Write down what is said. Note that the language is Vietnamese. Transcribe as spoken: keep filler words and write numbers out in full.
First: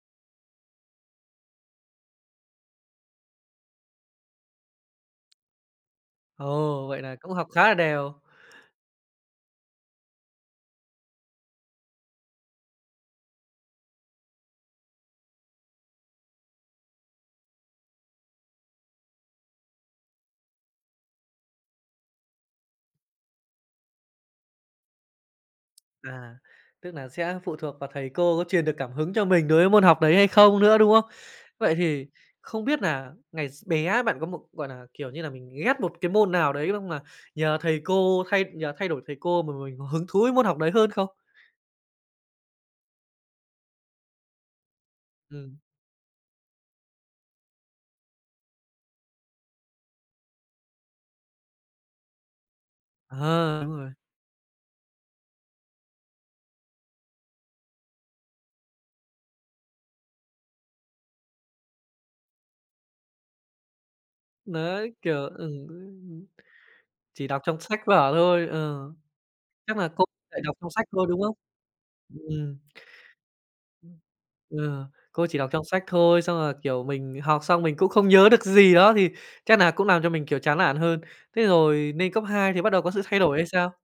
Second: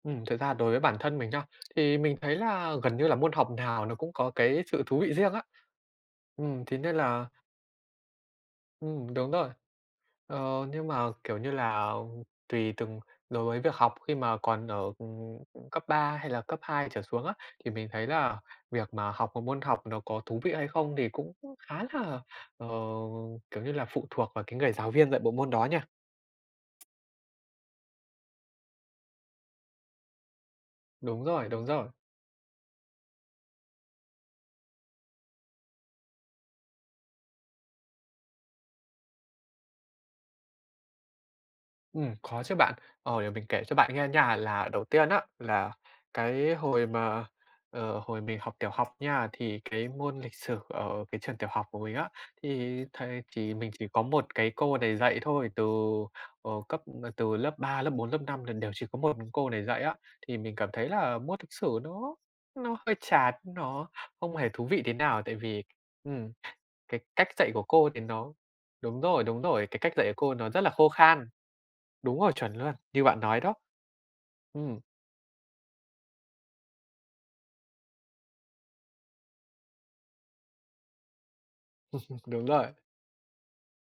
Ừm, thực ra đối với bản thân mình nha, thì mình thấy là gần như là môn học nào nó cũng có cái sự thú vị riêng á. Ừm, thế Ồ! nên Vậy nà là cũng học khá là đều. Ừm, đúng rồi. Ờ, nhưng mà, kiểu như là, tùy từng đối với việc học khi mà còn ở, ừm, cấp ba hay là cấp hai trở xuống á, thì mình thấy là việc mà học một môn học nó có thú vị hay không thì cũng khá là, ờ, kiểu như là, phụ thuộc vào cái người giáo viên dạy bộ môn đó nha. À, tức nà sẽ phụ thuộc vào thầy cô có truyền được cảm hứng cho mình đối với môn học đấy hay không nữa, đúng không? Đúng rồi, đúng Vậy rồi. thì không biết nà ngày x bé bạn có một, gọi nà, kiểu như là, mình ghét một cái môn nào đấy xong là nhờ thầy cô thay nhờ thay đổi thầy cô mà mình có hứng thú với môn học đấy hơn không? Ừm, có chứ bạn. Ờ, để mình kể cho bạn nghe nha. Là đầu tiên á, Ừm. là cái hồi mà, ờ, hồi mình học tiểu học nha, thì cái môn lịch sử ở cái trường tiểu học của mình á, thì thầy chỉ Ờ, mình đúng chỉ rồi. có một cái cô này dạy thôi, từ, ờ, cấp từ lớp ba, lớp bốn, lớp năm là đều chỉ có một mình cô này dạy á. Thì mình cảm thấy là môn lịch sử nó nó hơi chán, nó không hề thú vị tí Đấy, kiểu nào. Tại ừ, vì ưm, ưm, ừm, cái cách chỉ đọc dạy trong của sách cô thì vở nó thôi, ừ, đúng rồi, đúng rồi, chắc cái là cách cô dạy của cô dạy nó đọc rất là trong sách khô thôi, đúng khan. không? Đúng rồi, chuẩn Ừm. luôn, như bạn nói đó. [unintelligible] Ừm. Ờ, cô chỉ đọc trong sách thôi, xong rồi, kiểu, mình học xong mình cũng không nhớ được gì đó thì chắc nà cũng làm cho mình, kiểu, chán nản hơn. Thế rồi nên cấp Đúng hai thì bắt rồi. đầu có sự thay đổi hay sao?